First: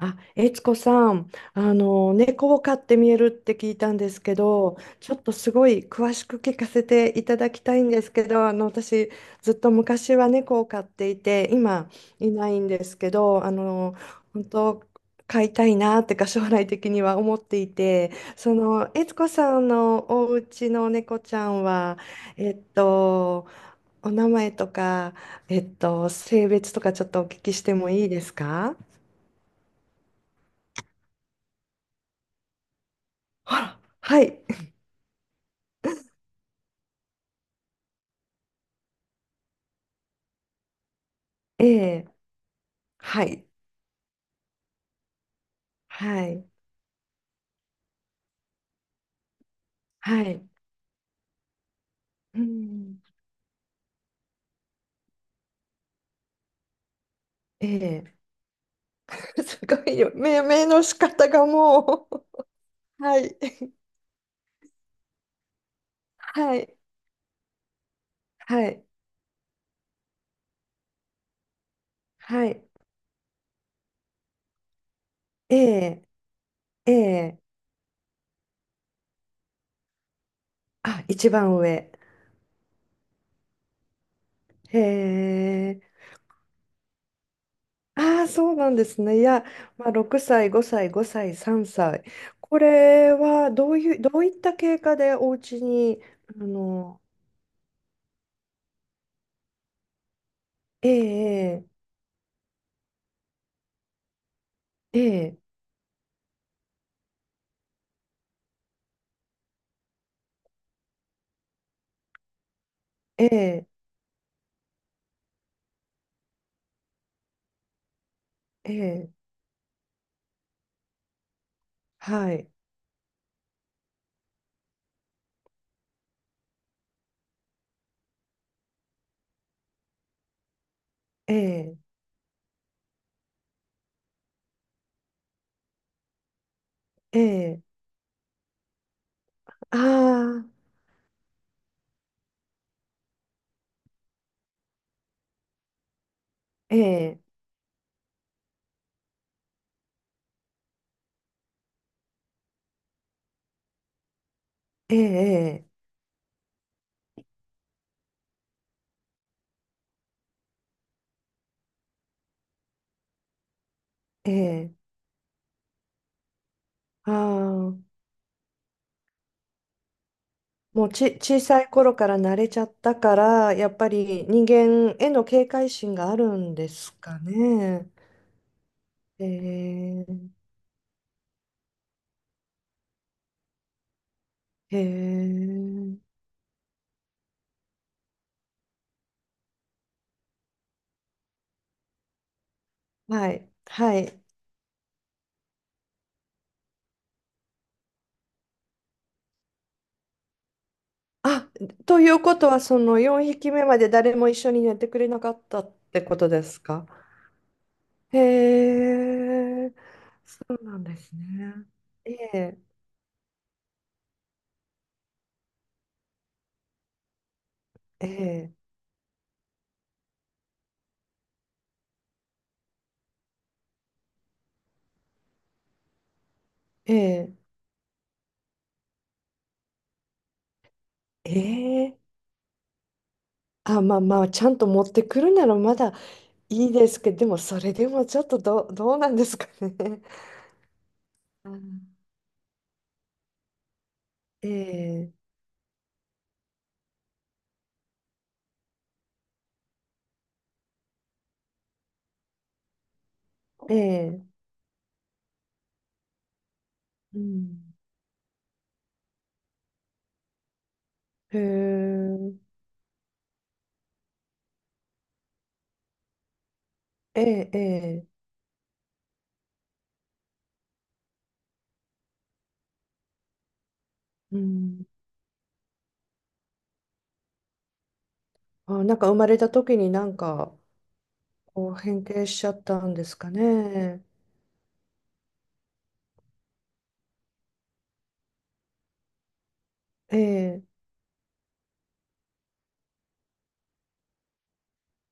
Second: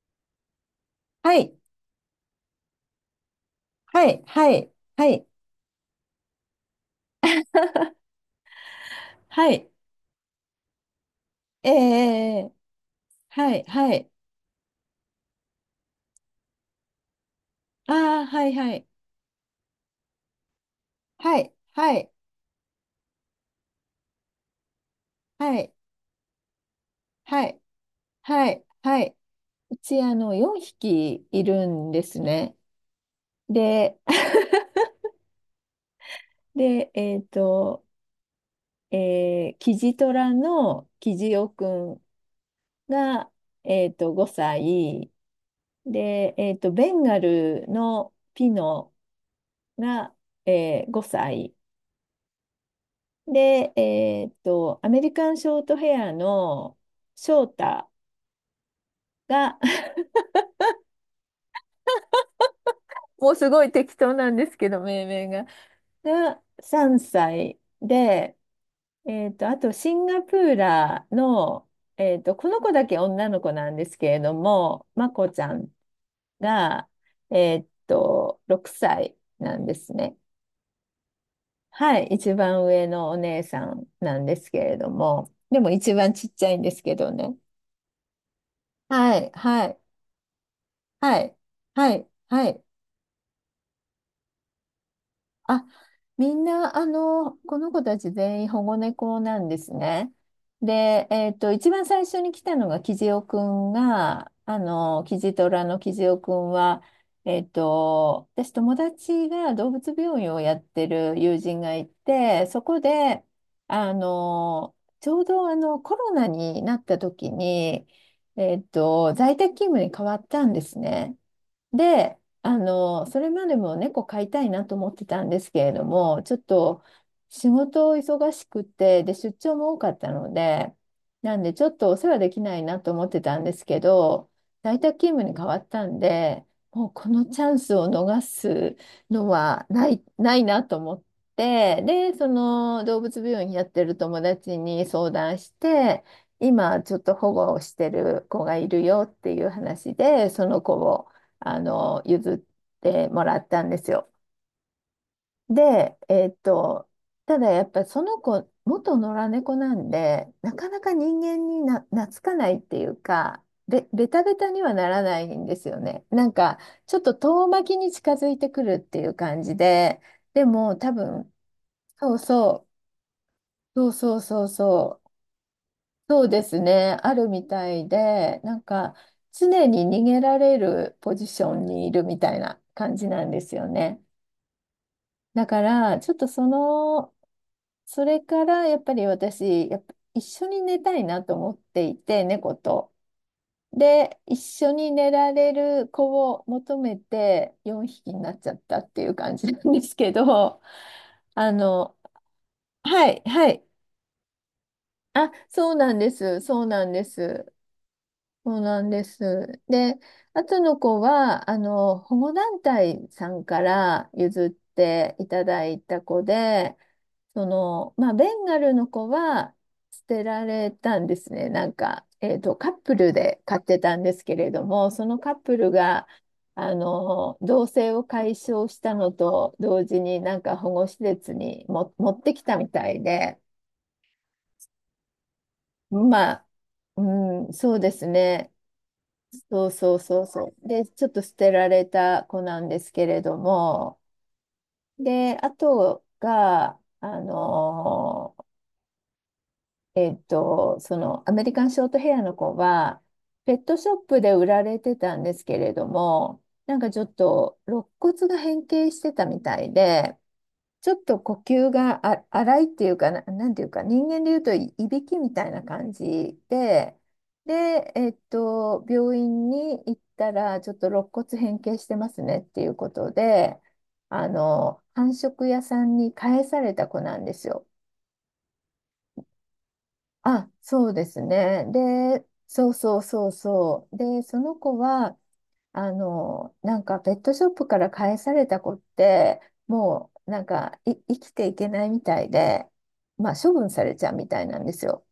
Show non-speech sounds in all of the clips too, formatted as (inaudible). あ、悦子さん、はい、猫を飼って見えるって聞いたんはですい、けはい、ど、はちょっい、とすごい詳しく聞かせていただきたいんですけど、私、はずっい、と昔は猫を飼っていて、え今いなえいんですけど、はい、はい、本当、飼いたいなってか、将来的には思っていあて、あ、はい、はい、悦子さんのお家の猫ちはゃい、んはは、い、えっと、お名前とか、はい、性別とかちょっとお聞はきい、してもいいですはい、か？はい。うち、あの、4匹いるんですね。あら、で、はい。(laughs) で、キジトラのキジオえくんえ、はが、い、5歳。はで、い、ベンガルのピノが、はい、5歳。うん、で、アメリカンショートヘアの翔え太え、(laughs) が、 すごいよ、命名の仕方がもう。 (laughs) (laughs) はもうい、すごい適当なんですけど、命名が。はい、3歳で、はい、あとシンガプーラーの、はこのい、子だけ女の子なんですけれども、まこちゃえんえ、が、ええ、6歳なんですね。あ、一番上。はい、一番上のお姉さんなんですけれへども、でもえ、一番ちっちゃいんですけどね。ああ、そうなんですはね、いい、や、はい。まあ、6歳、5歳、は5歳、い、3は歳、い、はこい。れはどういった経過でお家あ、に、みんあな、あの、の、この子たち全員保護猫なんですね。えで、えっと、え、一番最初に来たのがえキジえ、トラのキジオくんは、えっと、友達が動物病院をやってる友人がいて、そこで、ええ、あの、ちょうどコロナになった時に、えっええ、えと、え、在宅勤務に変わったんですね。で、はい、あの、それまでも猫飼いたいなと思ってたんですけれども、ちょっと仕事を忙しくて、で、出張も多かったので、えなんでちょっえ、とお世話できないなと思ってたんですけど、在宅勤務に変わったんで、もうこえのチャンえ、スを逃すのはあないあ、なと思って、で、その動物病院やってる友達に相談して、え今ちょっとえ、保護をしてる子がいるよっていう話で、その子をあの、譲ってもらったんですよ。ええ、で、えーっと、ただやっぱりその子、元野良猫なんで、なかなか人間に懐かないっていうか、ベタえベタにはえ、ならないんですよね。なんか、ちょっあと遠巻あきー、に近づいてくるっていう感じで、でももう多ち、分、小さい頃かそらう慣れちゃそったから、やっぱう、そうそうりそ人う間そう、への警戒心があそるうでんすですね、あかるみたね。いで、なんか、え常に逃げらえ、れるポジションにいるみたいな感じなんですよね。えだから、え、ちょっとその、それからやっぱり私、やっぱ一緒に寝たいなと思っていて、猫と。はい、はで、い。一緒に寝られる子を求めて4匹になっちゃったっていう感じなんですけど、(laughs) あ、あの、ということは、そのはい、4は匹い。目まで誰も一緒に寝てくれなあ、かったっそうなんてでことす。ですか？へそうなんです。え、で、あそうとのなんで子すは、あね。の、え保護え、団体さんから譲っていただいた子で、その、えまあ、ベンえ、ガルの子は捨てられたんですね。なんか、えっと、カップルで飼ってたんですけれども、そのカップルが、あええ、の、同棲を解消したのと同時に、なんか保護施設にもええ、持ってきたみたいで、あ、まあまあ、ちゃんと持ってくるならまだまあ、いいですけど、でもうん、それそうででもすちょっとね。どうなんですかね。そう。で、ちょっと捨 (laughs) てうられん、た子なんですけれども、ええで、あとが、えっと、そのアメリカンショートヘアの子は、ペットショップえでえ、売られてたんですけれども、なんかちょっうとん。肋骨が変形してたみたいで、ちょっと呼へ吸がえ、荒いっていうかな、なんていうか、人間でいうといびきみたいな感じで、ええで、ええっえ、と、病院に行ったら、ちょっと肋骨変形してますねっていうことで、あうの、ん。繁殖屋さんに返された子なんですよ。あ、なんか生まれた時になんあ、かそうですね。こう変で、形しちゃったんですかね。で、その子は、あの、なんかペットショップから返された子って、もうなんええかい生きていけないみたいで、まあ処分されちゃうみたいなんですよ。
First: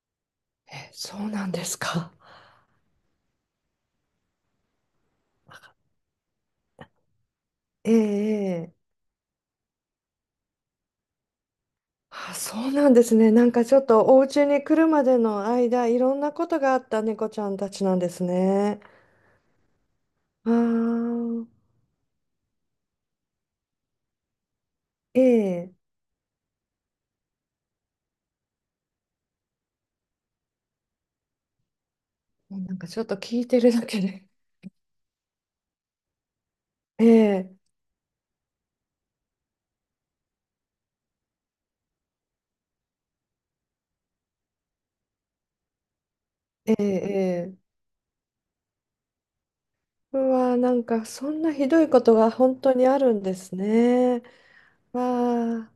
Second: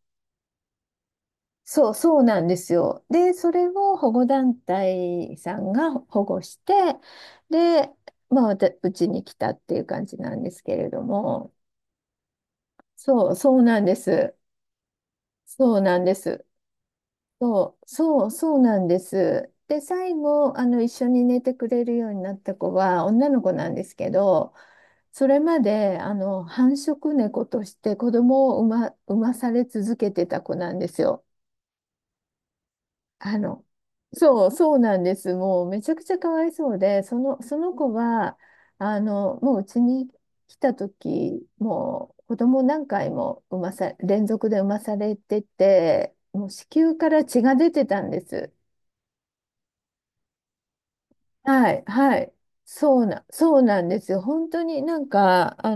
え、そうなんですか。そうなんですよ。で、それを保護団体さんが保護して、で、えまあ、えええ、うちに来たっていう感じなんですけれども、あ、そうなんですそね。うなんそうかちなょんっでとおす。家に来るまでのそう間、ないんろでんなす。ことがあった猫ちゃんたちなんですそうなね。んです。で、最あ後、あの、一緒に寝あ。てくれるようになった子は女の子なんですけど、えそれまえ、で、あの、繁殖猫として子供を産まされ続けてた子なんですよ。もうなんかちょっとあ聞いての、るだけで。そうなんです。もうめちゃくちゃかわいそうで、ええ、その子は、あの、もううちに来た時、もう子供何回も産まさ、連続で産まされてて、もう子ええ、宮から血えがえ。出てたんです。うわ、なんかそんなひはどい、いことはがい。本当にあるんですそうなんですよ。ね。本当になんか、わあ、あ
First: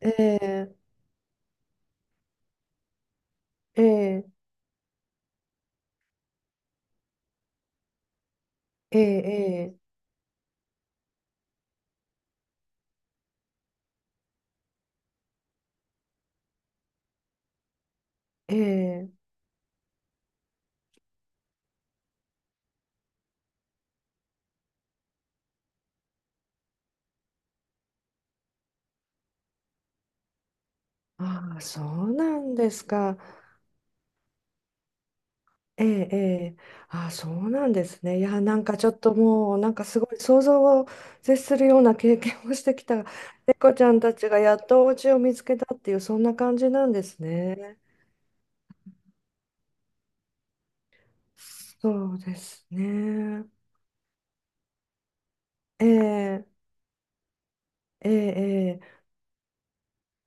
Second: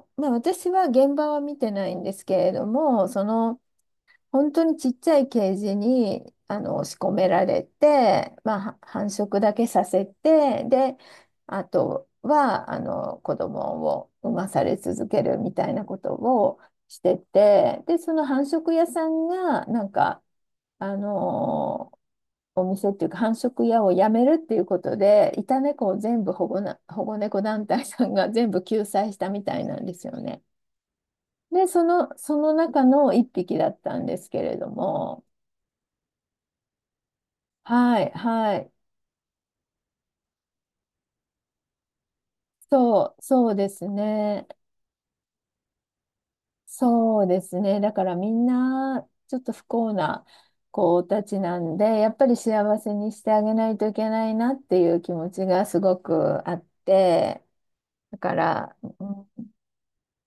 えまあ私え、は現場は見てないんですけれども、その、ええ、本当にちっちゃいケージに、あの、仕込められて、まあええ、繁殖だけえさえ。せて、で、あとは、あの、子供を産まされ続けるみたいなことをしてて、で、その繁え殖屋さんえ、が、なんか、あのお店っていうか繁殖屋をやめるっていうことで、いた猫を全部保護な、保護猫団体さんが全部救済したみたいなんですよね。ああ、で、そうそなのんで中すのか。一匹だったんですけれども、ええ、ええ。ああ、そうなんではすい、ね。いや、はなんい、かちょっともう、なんかすごい想像を絶するような経験をしてきた。そうで猫ちすゃんたちがね。やっとお家を見つけたっていう、そんな感じなんですそうですね。ね。だからみんな、ちょっと不幸な子たちなんで、やそっうぱでりす幸せにしてあね。げないといけないなっていう気持ちがすごえくあえって、えだから、えええ、うん、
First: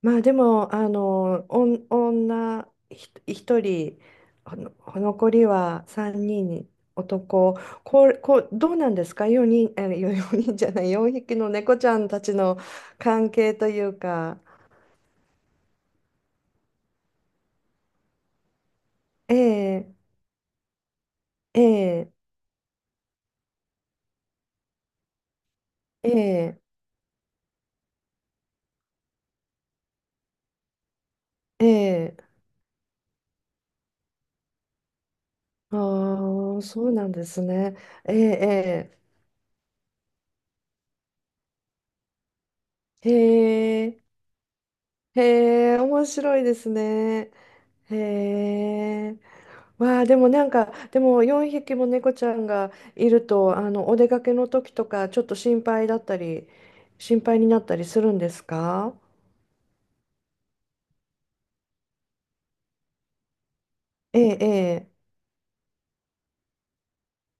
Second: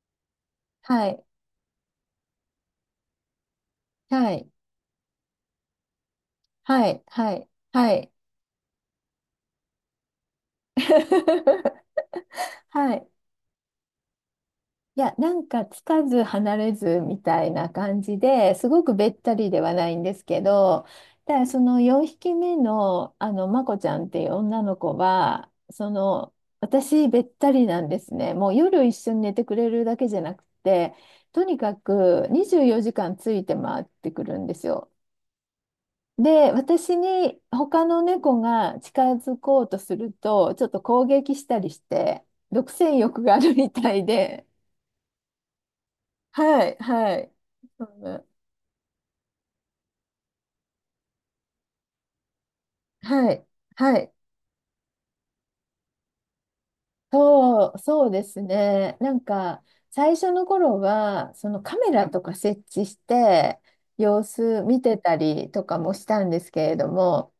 まあでも、はい、おん女ひ一人、はい。ほの残りは3人にんにはい、はい、男、はこい。れこう、どうなんですか ?4 人、え、あよ四人じゃない、4匹の猫 (laughs) ちゃんたちのはい。関係というか、いや、なんかつかず離れずみたいな感じですごくべったえりではなえいんですけど、ただそえの4え匹目の、あの、まこちゃんっていう女の子は、その、ええ私べったりなんですね。もう夜一緒に寝てくれるだけじゃなくて、とにかええ、く24時間ついて回ってくるんですよ。ああで、ー、そう私なんでにすね。他のえ猫がえ近づこうとすると、ちょっと攻撃したりして、独占ええ、欲があるみへたえ、いで、へえ、面白いではすい、はい、ね。うへんえ。わあ、でもなんか、でも4匹も猫ちゃんがいるはい、と、おは出い、かけの時とか、ちょっと心配だったり、心配になったりすそうるんでですすか？ね。なんか、最初の頃は、そのカメラとか設置して、え様え、子見えてたりとかもしたんですけれども、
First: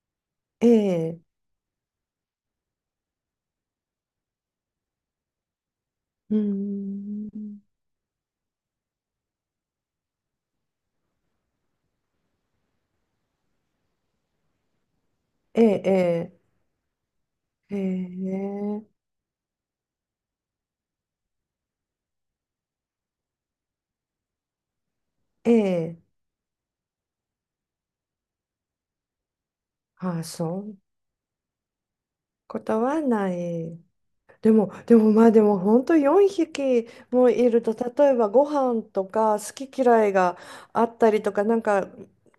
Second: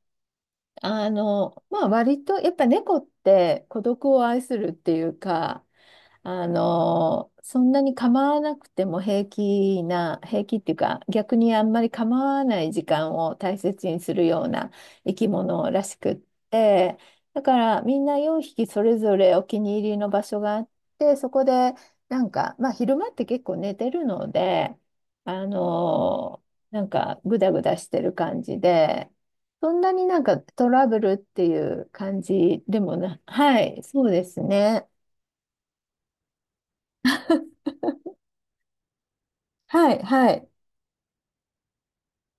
え、えあえ、の、まあ割と、やっぱ猫って孤独を愛するっていうか、うーあの、そん、んなに構わなくても平気な、平気っていうか、逆にあんまり構わない時間を大切にするような生きえ物らしくっえ、て、だかええ、らみんな4匹えそえ、れぞれお気に入りの場所があって、そこでなんか、まあ昼間って結構寝てるので、あええ、の、なんかグダグダしてる感じで、そんなにあなんあ、かそうトいうラブルっていう感こじでともはな、なはい。い、そうですでも、ね。でもまあでも本当4匹もいると例えばご飯とか好きはい、嫌いはがい、あったりとかなんか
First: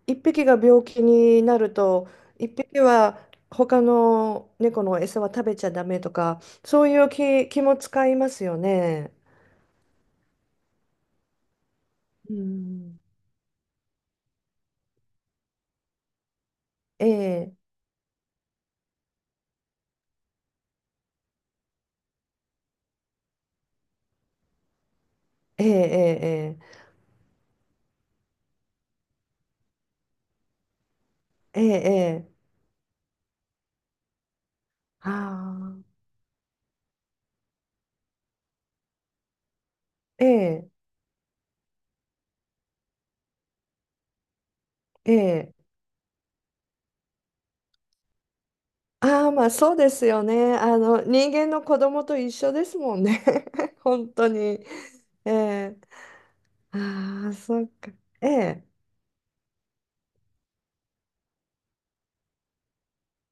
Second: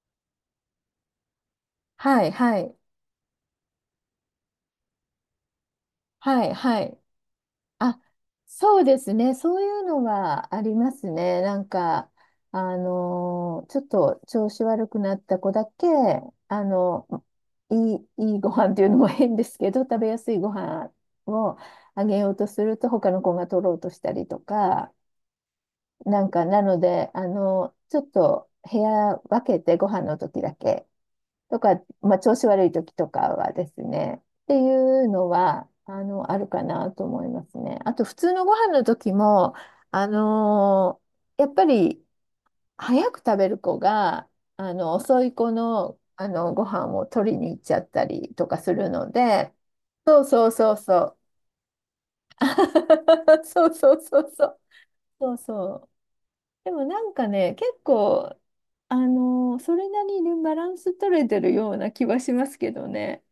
一匹が病気になるとはい、一はい、匹は他の猫の餌は食べちゃダメとかはい、はそういい。う気もあ、使いますよそうでね。すね。そういうのはありますね。なんか、うあん。のーちょっと調子悪くなった子だけ、あの、ええいいご飯っていうのも変ですけど、食べやすいご飯をあげようとすると、他の子が取ろうとしたりとか、えなんか、えなえので、あの、ちょっと部屋分けてご飯の時だけとえええか、えまあ、ええ、調子悪い時とかはですね、っていうのは、あああ、の、あるかなと思いますね。あと、普通のご飯の時も、あええのーやっぱり、早く食べる子が、あの、え遅い子え、の、あの、ご飯を取りに行っちゃったりとかするのああ、まあで、そうですそようそうね。そうそう。人間の子供と一緒ですもんね。(laughs) そう (laughs) そう本そ当うそう。に。えそうそえ、う。でもなんかああ、ね、そっ結か。え構、え、あのーそれなりにバランス取れてるような気はしますけどね。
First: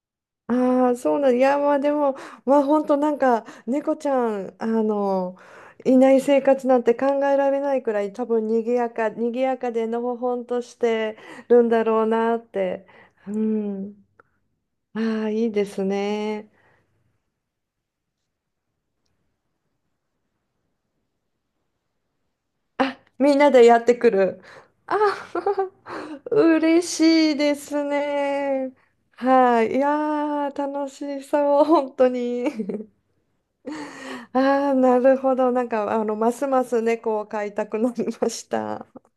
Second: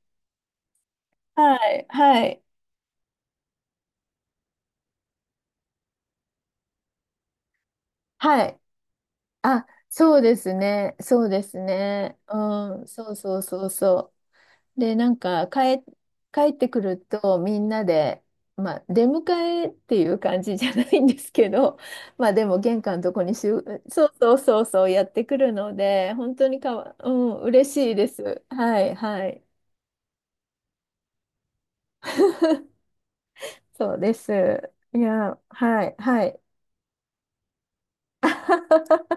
ああ、そうなん、いはや、まあい、でも、はい、まあ本当なんか、猫ちゃん、いない生活なんて考えられないくらい、多は分い。賑やか、賑やあ、かでのほそうでほんすとしね、てるんだろうなっうて。ん、そううそうそうん。そう。で、あなんあ、か、いいです帰ね。ってくると、みんなで、まあ、出迎えっていう感じじゃないんですけど、(laughs) まあ、でも、玄関あ、のとこにみんしなゅ、でやってそくうそうる。そうそう、あ、やってくるので、(laughs) 本当にか嬉わ、うしいん、で嬉すしいです。ね。はい、はい。はい。いやー、楽しそう、本当に。そうです。(laughs) ああ、いなるほや、ど。なんはか、い、はまい。すます猫を飼いたくなりました。(laughs)